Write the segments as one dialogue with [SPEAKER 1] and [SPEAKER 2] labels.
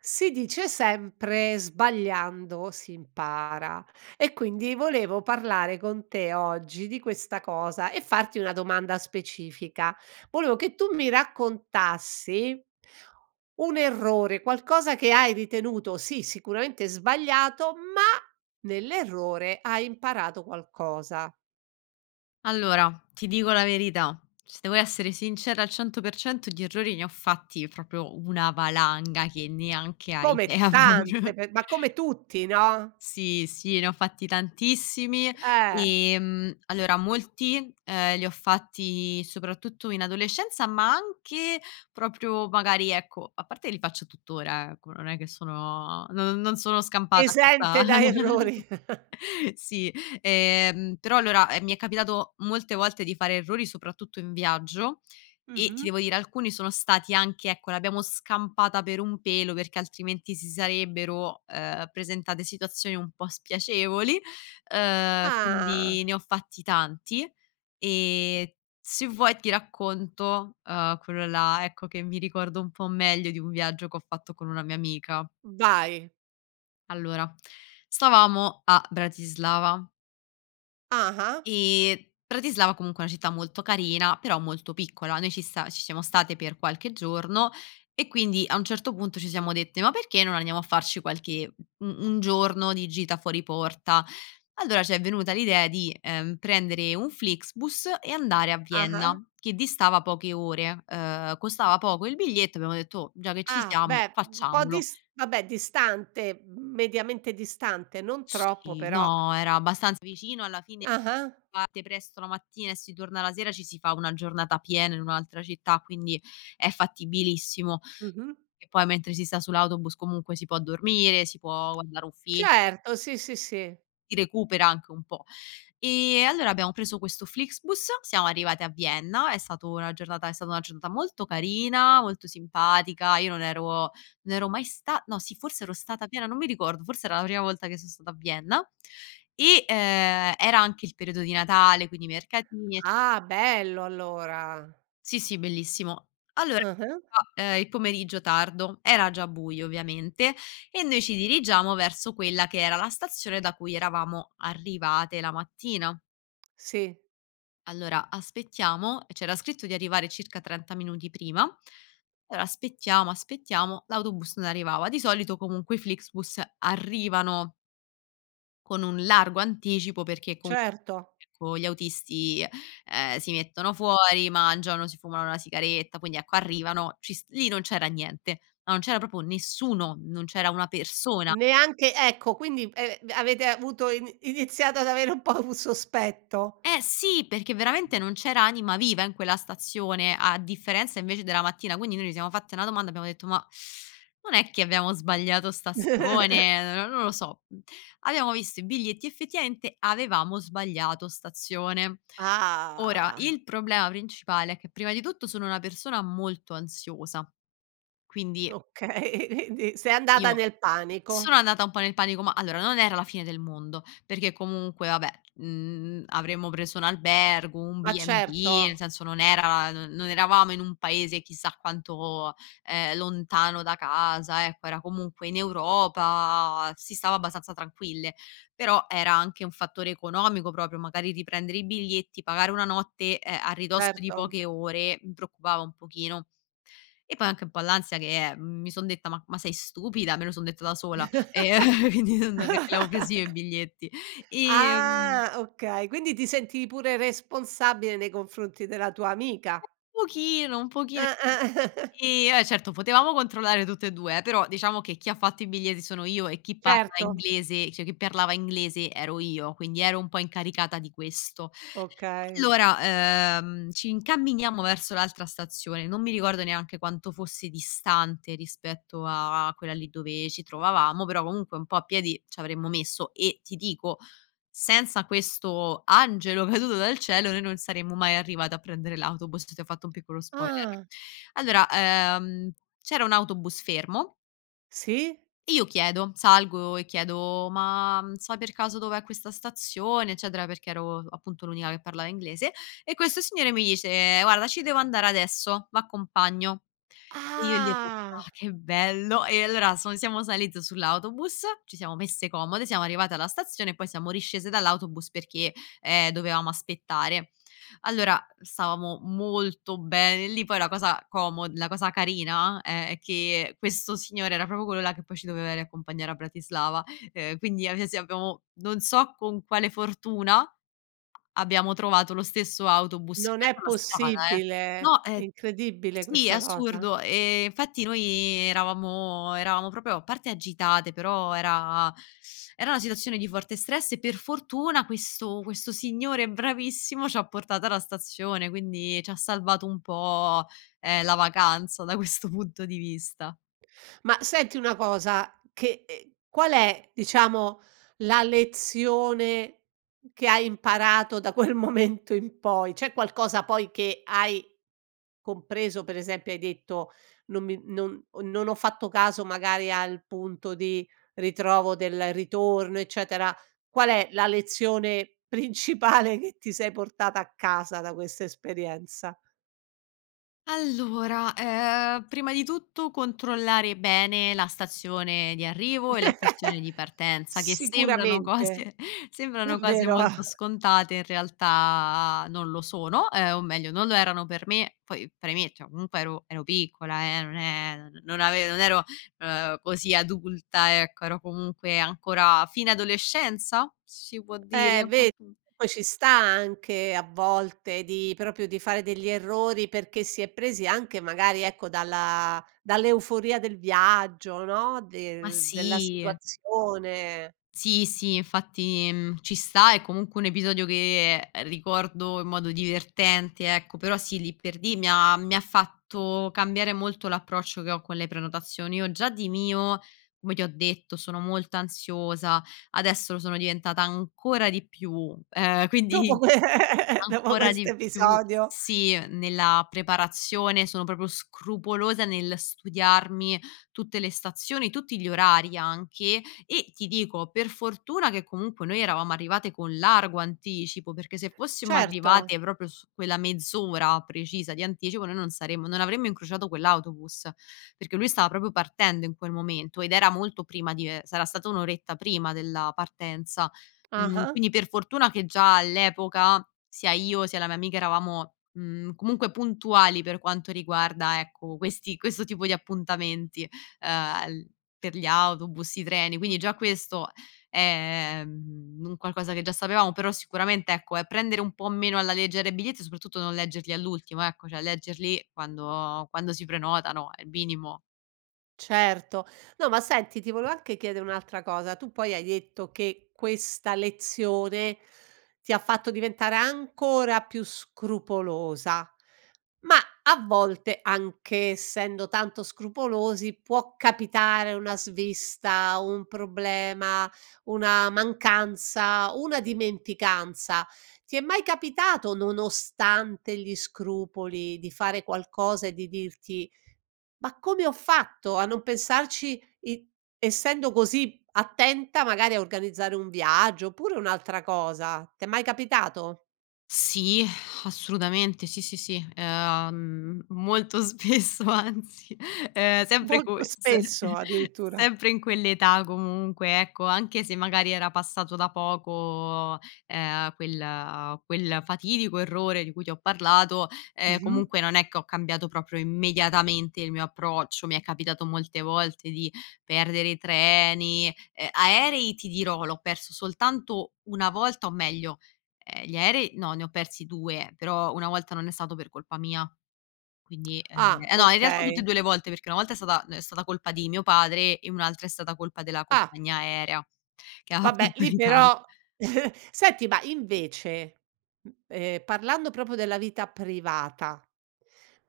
[SPEAKER 1] Si dice sempre "sbagliando si impara" e quindi volevo parlare con te oggi di questa cosa e farti una domanda specifica: volevo che tu mi raccontassi un errore, qualcosa che hai ritenuto, sì sicuramente sbagliato, ma nell'errore hai imparato qualcosa.
[SPEAKER 2] Allora, ti dico la verità, se devo essere sincera al 100% di errori ne ho fatti proprio una valanga che neanche hai
[SPEAKER 1] Come
[SPEAKER 2] idea,
[SPEAKER 1] tante
[SPEAKER 2] [unintelligible]
[SPEAKER 1] pe ma come tutti no?
[SPEAKER 2] Sì, sì ne ho fatti tantissimi.
[SPEAKER 1] Eh.
[SPEAKER 2] Ehm, allora molti, ehm, li ho fatti soprattutto in adolescenza, ma anche proprio magari ecco a parte che li faccio tuttora, ecco, non è che sono non non sono scampata a questa
[SPEAKER 1] Esente da errori.
[SPEAKER 2] sì. Ehm, però allora, ehm, mi è capitato molte volte di fare errori soprattutto in viaggio e ti
[SPEAKER 1] Mh-mh.
[SPEAKER 2] devo dire alcuni sono stati anche ecco l'abbiamo scampata per un pelo, perché altrimenti si sarebbero, ehm, presentate situazioni un po' spiacevoli, uhm, quindi
[SPEAKER 1] Ah.
[SPEAKER 2] ne ho fatti tanti. E se vuoi ti racconto, uhm, quello là, ecco, che mi ricordo un po' meglio, di un viaggio che ho fatto con una mia amica.
[SPEAKER 1] Vai.
[SPEAKER 2] Allora stavamo a Bratislava
[SPEAKER 1] Ah-ah.
[SPEAKER 2] e Bratislava comunque è una città molto carina, però molto piccola. Noi ci sta ci siamo state per qualche giorno e quindi a un certo punto ci siamo dette: "Ma perché non andiamo a farci qualche u un giorno di gita fuori porta?" Allora ci è venuta l'idea di, ehm, prendere un Flixbus e andare a Vienna
[SPEAKER 1] Ah-ah.
[SPEAKER 2] che distava poche ore, uhm, costava poco il biglietto, abbiamo detto: "Oh, già che ci
[SPEAKER 1] Ah,
[SPEAKER 2] siamo,
[SPEAKER 1] beh. Un po'
[SPEAKER 2] facciamolo."
[SPEAKER 1] dis vabbè distante, mediamente distante, non troppo
[SPEAKER 2] Sì,
[SPEAKER 1] però
[SPEAKER 2] no, era abbastanza vicino alla fine
[SPEAKER 1] Ah-ah.
[SPEAKER 2] parte presto la mattina e si torna la sera, ci si fa 1 giornata piena in un'altra città, quindi è fattibilissimo
[SPEAKER 1] Mh-mh.
[SPEAKER 2] e poi mentre si sta sull'autobus comunque si può dormire, si può guardare un film
[SPEAKER 1] Certo sì, sì, sì.
[SPEAKER 2] si recupera anche un po'. Ehm, allora abbiamo preso questo Flixbus, siamo arrivati a Vienna, è stato una giornata è stata una giornata molto carina, molto simpatica, io non ero non ero mai sta no sì forse ero stata a Vienna, non mi ricordo, forse era la prima volta che so stato a Vienna e, ehm, era anche il periodo di Natale quindi i mercatini ecc
[SPEAKER 1] Ah bello allora.
[SPEAKER 2] Sì, sì bellissimo. Allora,
[SPEAKER 1] Ah-ah.
[SPEAKER 2] ehm, il pomeriggio tardo era già buio, ovviamente, e noi ci dirigiamo verso quella che era la stazione da cui eravamo arrivate la mattina.
[SPEAKER 1] Sì.
[SPEAKER 2] Allora aspettiamo, e c'era scritto di arrivare circa 30 minuti prima. Allora aspettiamo, aspettiamo l'autobus non arrivava. Di solito comunque i Flixbus arrivano con un largo anticipo perché con
[SPEAKER 1] Certo.
[SPEAKER 2] con gli autisti, ehm, si mettono fuori, mangiano, si fumano la sigaretta, quindi ecco arrivano, ci s lì non c'era niente. Ma non c'era proprio nessuno, non c'era una persona.
[SPEAKER 1] Neanche ecco quindi, ehm, avete avuto ini iniziato ad avere un po' un sospetto.
[SPEAKER 2] Eh sì perché veramente non c'era anima viva in quella stazione, a differenza invece della mattina. Quindi noi ci siamo fatte una domanda abbiamo detto: "Ma non è che abbiamo sbagliato stazione, n non lo so." Abbiamo visto i biglietti: effettivamente avevamo sbagliato stazione. Ora
[SPEAKER 1] Ah.
[SPEAKER 2] il problema principale è che, prima di tutto, sono una persona molto ansiosa. Quindi
[SPEAKER 1] Okay. Quindi sei andata
[SPEAKER 2] io
[SPEAKER 1] nel
[SPEAKER 2] sono
[SPEAKER 1] panico.
[SPEAKER 2] andata un po' nel panico. Ma allora non era la fine del mondo, perché comunque, vabbè, mhmm, avremmo preso un albergo, un
[SPEAKER 1] Ma
[SPEAKER 2] B&B nel
[SPEAKER 1] certo.
[SPEAKER 2] senso non era non eravamo in un paese chissà quanto, ehm, lontano da casa, ecco, era comunque in Europa, si stava abbastanza tranquille; però era anche un fattore economico proprio, magari riprendere i biglietti pagare 1 notte, ehm, a ridosso di
[SPEAKER 1] Certo.
[SPEAKER 2] poche ore, mi preoccupava un pochino; e poi anche un po' l'ansia che, eh, mhmm mi son detta: "Ma ma sei stupida?" Me lo son detta da sola, ehm, quindi non perché l'avo preso io i biglietti. Ehm
[SPEAKER 1] Ah okay. Quindi ti sentivi pure responsabile nei confronti della tua amica?
[SPEAKER 2] Un pochino, un pochino,
[SPEAKER 1] Ah, ah.
[SPEAKER 2] sì. Ehm, eh certo potevamo controllare tutt'e due, eh, però diciamo che chi ha fatto i biglietti sono io e chi parla
[SPEAKER 1] Certo.
[SPEAKER 2] inglese cioè, chi parlava inglese ero io quindi ero un po' incaricata di questo.
[SPEAKER 1] Okay.
[SPEAKER 2] Allora, ehm, ci incamminiamo verso l'altra stazione, non mi ricordo neanche quanto fosse distante, rispetto a quella lì dove ci trovavamo, però comunque un po' a piedi c'avremmo messo e ti dico senza questo angelo caduto dal cielo noi non saremmo mai arrivate a prendere l'autobus, ti ho fatto un piccolo spoiler.
[SPEAKER 1] Ah.
[SPEAKER 2] Allora, uhm, c'era un autobus fermo
[SPEAKER 1] Sì.
[SPEAKER 2] io chiedo. Salgo e chiedo: "Ma sai per caso dov'è questa stazione?" Eccetera, perché ero appunto l'unica che parlava inglese e questo signore mi dice: "Guarda ci devo andare adesso, v'accompagno." E io gli ho:
[SPEAKER 1] Ah.
[SPEAKER 2] [unintelligible] "Che bello!" E allora son siamo saliti sull'autobus, ci siamo messe comode, siamo arrivate alla stazione, poi siamo riscese dall'autobus perché, ehm, dovevamo aspettare. Allora, stavamo molto bene lì, poi la cosa como la cosa carina è che questo signore era proprio quello là che poi ci doveva riaccompagnare a Bratislava, ehm, quindi abbia sì abbiamo non so con quale fortuna, a abbiamo trovato lo stesso autobus in
[SPEAKER 1] Non è
[SPEAKER 2] mezzo la strada eh.
[SPEAKER 1] possibile.
[SPEAKER 2] No,
[SPEAKER 1] È
[SPEAKER 2] è
[SPEAKER 1] incredibile
[SPEAKER 2] sì è
[SPEAKER 1] questa cosa.
[SPEAKER 2] assurdo, ehm, infatti noi eravamo eravamo proprio a parte agitate però era era una situazione di forte stress, per fortuna questo questo signore bravissimo c'ha portato alla stazione. Quindi c'ha salvato un po', ehm, la vacanza da questo punto di vista.
[SPEAKER 1] Ma senti una cosa che e qual è, diciamo, la lezione che hai imparato da quel momento in poi? C'è qualcosa poi che hai compreso, per esempio hai detto: "Non mi non o non ho fatto caso magari al punto di ritrovo del ritorno", eccetera. Qual è la lezione principale che ti sei portata a casa, da questa esperienza?
[SPEAKER 2] Allora, ehm, prima di tutto controllare bene la stazione di arrivo e la stazione di partenza che sembrano
[SPEAKER 1] Sicuramente,
[SPEAKER 2] cose sembrano cose
[SPEAKER 1] davvero.
[SPEAKER 2] molto scontate in realtà non lo sono, ehm, o meglio non lo erano per me; poi premetto, comunque ero ero piccola eh, non è non ave non ero, uhm, così adulta, ecco. Ero comunque ancora fine adolescenza? Si può dire?
[SPEAKER 1] Eh, ve
[SPEAKER 2] Oddi
[SPEAKER 1] poi ci sta anche a volte di proprio di fare degli errori perché si è presi anche magari ecco dalla dall'euforia del viaggio no,
[SPEAKER 2] Ma
[SPEAKER 1] del della
[SPEAKER 2] sì.
[SPEAKER 1] situazione.
[SPEAKER 2] Sì, sì, infatti mhmm, ci sta, è comunque un episodio che ricordo in modo divertente, ecco. Però sì, lì per lì mi ha mi ha fatto cambiare molto l'approccio che ho con le prenotazioni. Io già di mio, come ti ho detto, sono molto ansiosa. Adesso lo sono diventata ancora di più. Ehm, quindi
[SPEAKER 1] Dopo que dopo
[SPEAKER 2] ancora
[SPEAKER 1] questo
[SPEAKER 2] di più,
[SPEAKER 1] episodio.
[SPEAKER 2] sì, nella preparazione sono proprio scrupolosa nel studiarmi tutte le stazioni, tutti gli orari anche. E, ti dico, per fortuna che comunque noi eravamo arrivate con largo anticipo, perché se fossimo
[SPEAKER 1] Certo.
[SPEAKER 2] arrivate proprio su quella mezz'ora precisa di anticipo, noi non saremmo non avremmo incrociato quell'autobus. Perché lui stava proprio partendo in quel momento, ed era molto prima di ehm, sarà stata 1 oretta prima della partenza. Mhmm,
[SPEAKER 1] Ah-ah.
[SPEAKER 2] quindi per fortuna che già all'epoca sia io, sia la mia amica eravamo, mhmm, comunque puntuali per quanto riguarda ecco, questi questo tipo di appuntamenti, ehm, l per gli autobus, i treni.
[SPEAKER 1] Mh.
[SPEAKER 2] Quindi già questo è mhmm, un qualcosa che già sapevamo, però sicuramente, ecco, è prendere un po' meno alla leggera i biglietti e soprattutto non leggerli all'ultimo ecco, cioè leggerli quando quando si prenotano, è il minimo.
[SPEAKER 1] Certo. No ma senti ti volevo anche chiedere un'altra cosa: tu poi hai detto che questa lezione ti ha fatto diventare ancora più scrupolosa ma a volte anche, essendo tanto scrupolosi, può capitare una svista, un problema, una mancanza, una dimenticanza. Ti è mai capitato, nonostante gli scrupoli, di fare qualcosa e di dirti: "Ma come ho fatto a non pensarci i essendo così attenta magari a organizzare un viaggio oppure un'altra cosa? T'è mai capitato?
[SPEAKER 2] Sì assolutamente. Sì, sì, sì, uhm, molto spesso anzi, ehm, sempre
[SPEAKER 1] Molto
[SPEAKER 2] corse,
[SPEAKER 1] spesso, addirittura.
[SPEAKER 2] sempre in quell'età comunque, ecco, anche se magari era passato da poco, ehm, quel quel fatidico errore di cui ti ho parlato, ehm,
[SPEAKER 1] Mh-mh.
[SPEAKER 2] comunque non è che ho cambiato proprio immediatamente il mio approccio. Mi è capitato molte volte di perdere i treni, e aerei, ti dirò, l'ho perso soltanto 1 volta o meglio ehm, gli aerei no, ne ho persi 2 però 1 volta non è stato per colpa mia. Quindi, ehm
[SPEAKER 1] Ah,
[SPEAKER 2] eh no, in realtà tutte e
[SPEAKER 1] okay.
[SPEAKER 2] 2 le volte perché 1 volta è stata ehm, è stata colpa di mio padre e 1 altra è stata colpa della
[SPEAKER 1] Ah.
[SPEAKER 2] compagnia aerea che ha fatto
[SPEAKER 1] Vabbè lì
[SPEAKER 2] ritardo.
[SPEAKER 1] però senti ma invece, m ehm, parlando proprio della vita privata,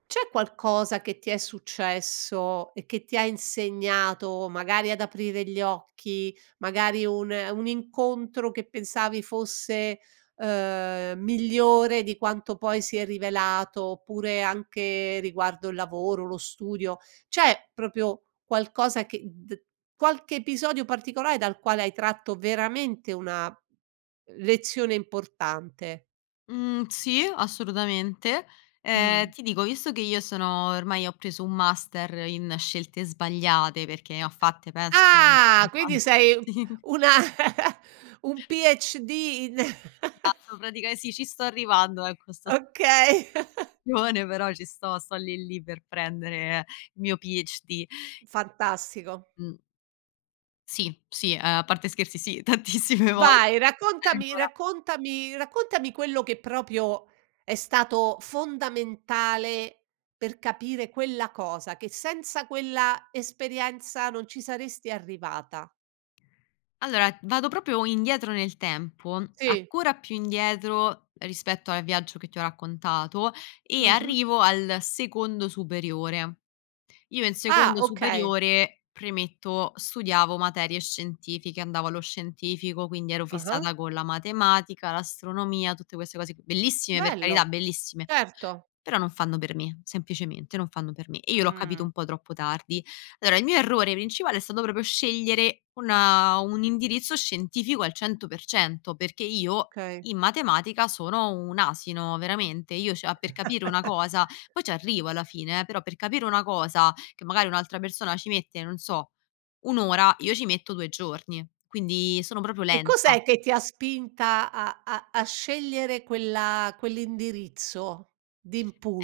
[SPEAKER 1] c'è qualcosa che ti è successo e che ti ha insegnato magari ad aprire gli occhi, magari un un incontro che pensavi fosse, uhm, migliore di quanto poi si è rivelato, oppure anche riguardo il lavoro, lo studio: c'è proprio qualcosa che d qualche episodio particolare dal quale hai tratto veramente una lezione importante?
[SPEAKER 2] Mhmm, sì assolutamente. Ehm,
[SPEAKER 1] Mh.
[SPEAKER 2] ti dico, visto che io sono ormai ho preso un master in scelte sbagliate perché ne ho fatte, penso.
[SPEAKER 1] Ah! Quindi
[SPEAKER 2] [unintelligible]
[SPEAKER 1] sei una un PhD! ne
[SPEAKER 2] A [unintelligible] praticamen sì, ci sto arrivando ecco, sto
[SPEAKER 1] Okay.
[SPEAKER 2] [unintelligible] però ci sto. Sto lì lì per prendere il mio PhD.
[SPEAKER 1] Fantastico.
[SPEAKER 2] Mh. Sì, sì, a parte scherzi sì, tantissime volte.
[SPEAKER 1] Vai raccontami
[SPEAKER 2] Allora
[SPEAKER 1] raccontami raccontami quello che proprio è stato fondamentale per capire quella cosa, che senza quella esperienza non ci saresti arrivata.
[SPEAKER 2] Allora, vado proprio indietro nel tempo,
[SPEAKER 1] Sì.
[SPEAKER 2] ancora più indietro rispetto al viaggio che ti ho raccontato e
[SPEAKER 1] Mh-mh.
[SPEAKER 2] arrivo al secondo superiore. Io, in
[SPEAKER 1] Ah,
[SPEAKER 2] secondo
[SPEAKER 1] okay.
[SPEAKER 2] superiore, premetto, studiavo materie scientifiche, andavo allo scientifico. Quindi ero
[SPEAKER 1] Ah-ah.
[SPEAKER 2] fissata con la matematica, l'astronomia, tutte queste cose, bellissime per carità,
[SPEAKER 1] Bello,
[SPEAKER 2] bellissime,
[SPEAKER 1] certo.
[SPEAKER 2] però non fanno per me, semplicemente non fanno per me e io l'ho capito
[SPEAKER 1] Mh.
[SPEAKER 2] un po' troppo tardi. Allora, il mio errore principale è stato proprio scegliere una un indirizzo scientifico al 100 %, perché io
[SPEAKER 1] Okay.
[SPEAKER 2] in matematica sono un asino, veramente. Io cioè a per capire una cosa poi ci arrivo alla fine eh, però per capire una cosa che magari un'altra persona ci mette, non so, 1 ora io ci metto 2 giorni, quindi sono proprio
[SPEAKER 1] E
[SPEAKER 2] lenta.
[SPEAKER 1] cos'è che ti ha spinta a a a scegliere quella quell'indirizzo,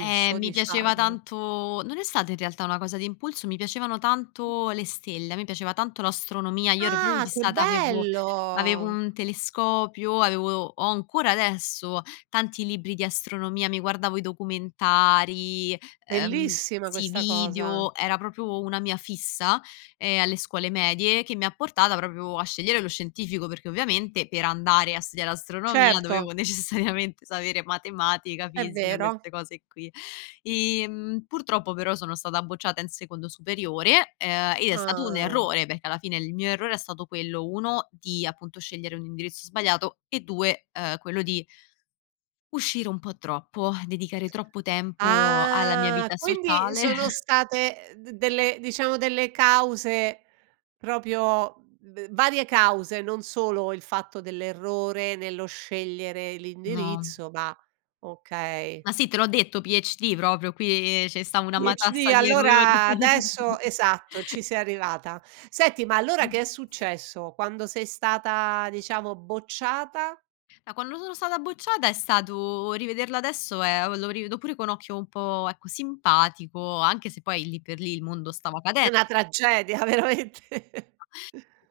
[SPEAKER 2] Eh, mi piaceva
[SPEAKER 1] diciamo?
[SPEAKER 2] tanto non è stata in realtà una cosa di impulso, mi piacevano tanto le stelle, a me piaceva tanto l'astronomia, io ero proprio
[SPEAKER 1] Ah che
[SPEAKER 2] fissata, avevo avevo
[SPEAKER 1] bello!
[SPEAKER 2] un telescopio, avevo ho ancora adesso tanti libri di astronomia, mi guardavo i documentari, ehm
[SPEAKER 1] Bellissima
[SPEAKER 2] sì, i
[SPEAKER 1] questa cosa.
[SPEAKER 2] video, era proprio una mia fissa, ehm, alle scuole medie, che mi ha portata proprio a scegliere lo scientifico. Perché ovviamente per andare a studiare astronomia
[SPEAKER 1] Certo.
[SPEAKER 2] dovevo necessariamente sapere matematica,
[SPEAKER 1] È
[SPEAKER 2] fisica,
[SPEAKER 1] vero.
[SPEAKER 2] queste cose qui. Ehm, purtroppo però sono stata bocciata in secondo superiore ehm e è stato un
[SPEAKER 1] Ah.
[SPEAKER 2] errore, perché alla fine il mio errore è stato quello: 1 di appunto scegliere un indirizzo sbagliato e 2, uhm, quello di uscire un po' troppo, dedicare troppo tempo alla mia
[SPEAKER 1] Ah,
[SPEAKER 2] vita
[SPEAKER 1] quindi
[SPEAKER 2] sociale.
[SPEAKER 1] sono state d delle diciamo, delle cause proprio v varie cause, non solo il fatto dell'errore nello scegliere
[SPEAKER 2] No.
[SPEAKER 1] l'indirizzo ma okay.
[SPEAKER 2] Ma sì te l'ho detto PhD proprio qui, ehm, 'ce sta una
[SPEAKER 1] PhD
[SPEAKER 2] matassa di errori
[SPEAKER 1] allora adesso esatto, ci sei arrivata. Senti ma allora che è successo quando sei stata, diciamo, bocciata?
[SPEAKER 2] Da quando sono stata bocciata è stato rivederlo adesso è o lo rivedo pure con occhio un po', ecco, simpatico, anche se poi lì per lì il mondo stava cade
[SPEAKER 1] Una tragedia veramente.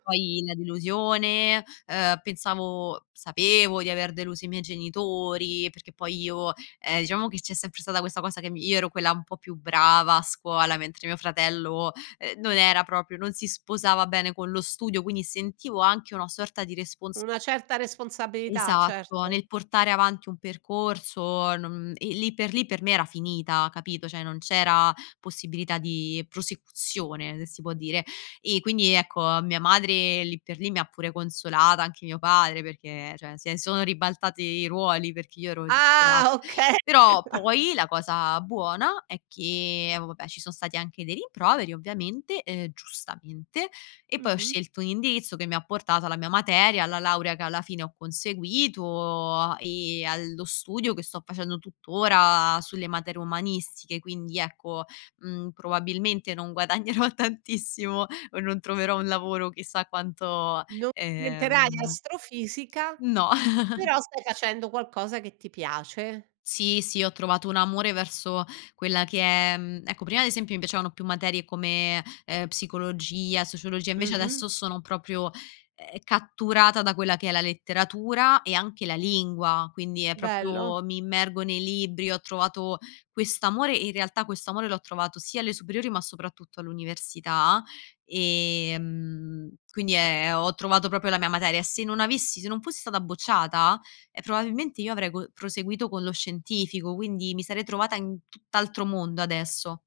[SPEAKER 2] Poi la delusione, uhm, pensavo sapevo di aver deluso i miei genitori, perché poi io, ehm, diciamo che c'è sempre stata questa cosa che mi io ero quella un po' più brava a scuola, mentre mio fratello, ehm, non era proprio non si sposava bene con lo studio, quindi sentivo anche una sorta di respons
[SPEAKER 1] Una certa responsabilità,
[SPEAKER 2] Esatto,
[SPEAKER 1] certo.
[SPEAKER 2] nel portare avanti un percorso, non e lì per lì per me era finita capito, cioè non c'era possibilità di prosecuzione, se si può dire. E quindi, ecco, mia madre lì per lì mi ha pure consolata, anche mio padre perché cioè, se sono ribaltati i ruoli perché io ero
[SPEAKER 1] Ah
[SPEAKER 2] disperata.
[SPEAKER 1] okay.
[SPEAKER 2] Però poi la cosa buona è che, vabbè, ci son stati anche dei rimproveri, ovviamente, ehm, giustamente e poi ho
[SPEAKER 1] Mh-mh.
[SPEAKER 2] scelto un indirizzo che mi ha portato alla mia materia, alla laurea che alla fine ho conseguito a e allo studio che sto facendo tutt'ora sulle materie umanistiche. Quindi ecco, mhmm, probabilmente non guadagnerò tantissimo o non troverò un lavoro chissà quanto
[SPEAKER 1] Non diventerai
[SPEAKER 2] ehm
[SPEAKER 1] astrofisica,
[SPEAKER 2] No.
[SPEAKER 1] però stai facendo qualcosa che ti piace.
[SPEAKER 2] Sì, sì, ho trovato un amore verso quella che è mhmm, ecco prima ad esempio mi piacevano più materie come ehm, psicologia, sociologia, invece
[SPEAKER 1] Mh-mh.
[SPEAKER 2] adesso sono proprio, ehm, catturata da quella che è la letteratura e anche la lingua. Quindi è
[SPEAKER 1] Bello.
[SPEAKER 2] proprio mi immergo nei libri, ho trovato quest'amore in realtà questo amore l'ho trovato sia alle superiori, ma soprattutto all'università. Ehm, quindi è ho trovato proprio la mia materia. Se non avessi se non fossi stata bocciata, e probabilmente io avrei co proseguito con lo scientifico, quindi mi sarei trovata in tutt'altro mondo adesso.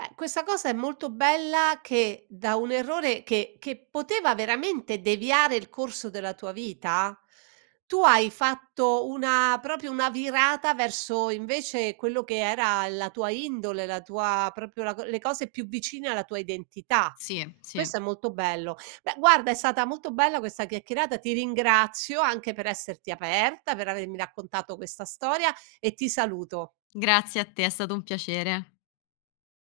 [SPEAKER 1] Eh, questa cosa è molto bella che da un errore che che poteva veramente deviare il corso della tua vita, tu hai fatto una proprio una virata verso invece quello che era la tua indole, la tua proprio la co le cose più vicine alla tua identità.
[SPEAKER 2] Sì, sì.
[SPEAKER 1] Questo è molto bello. Beh, guarda, è stata molto bella questa chiacchierata, ti ringrazio anche per esserti aperta, per avermi raccontato questa storia e ti saluto.
[SPEAKER 2] Grazie a te, è stato un piacere.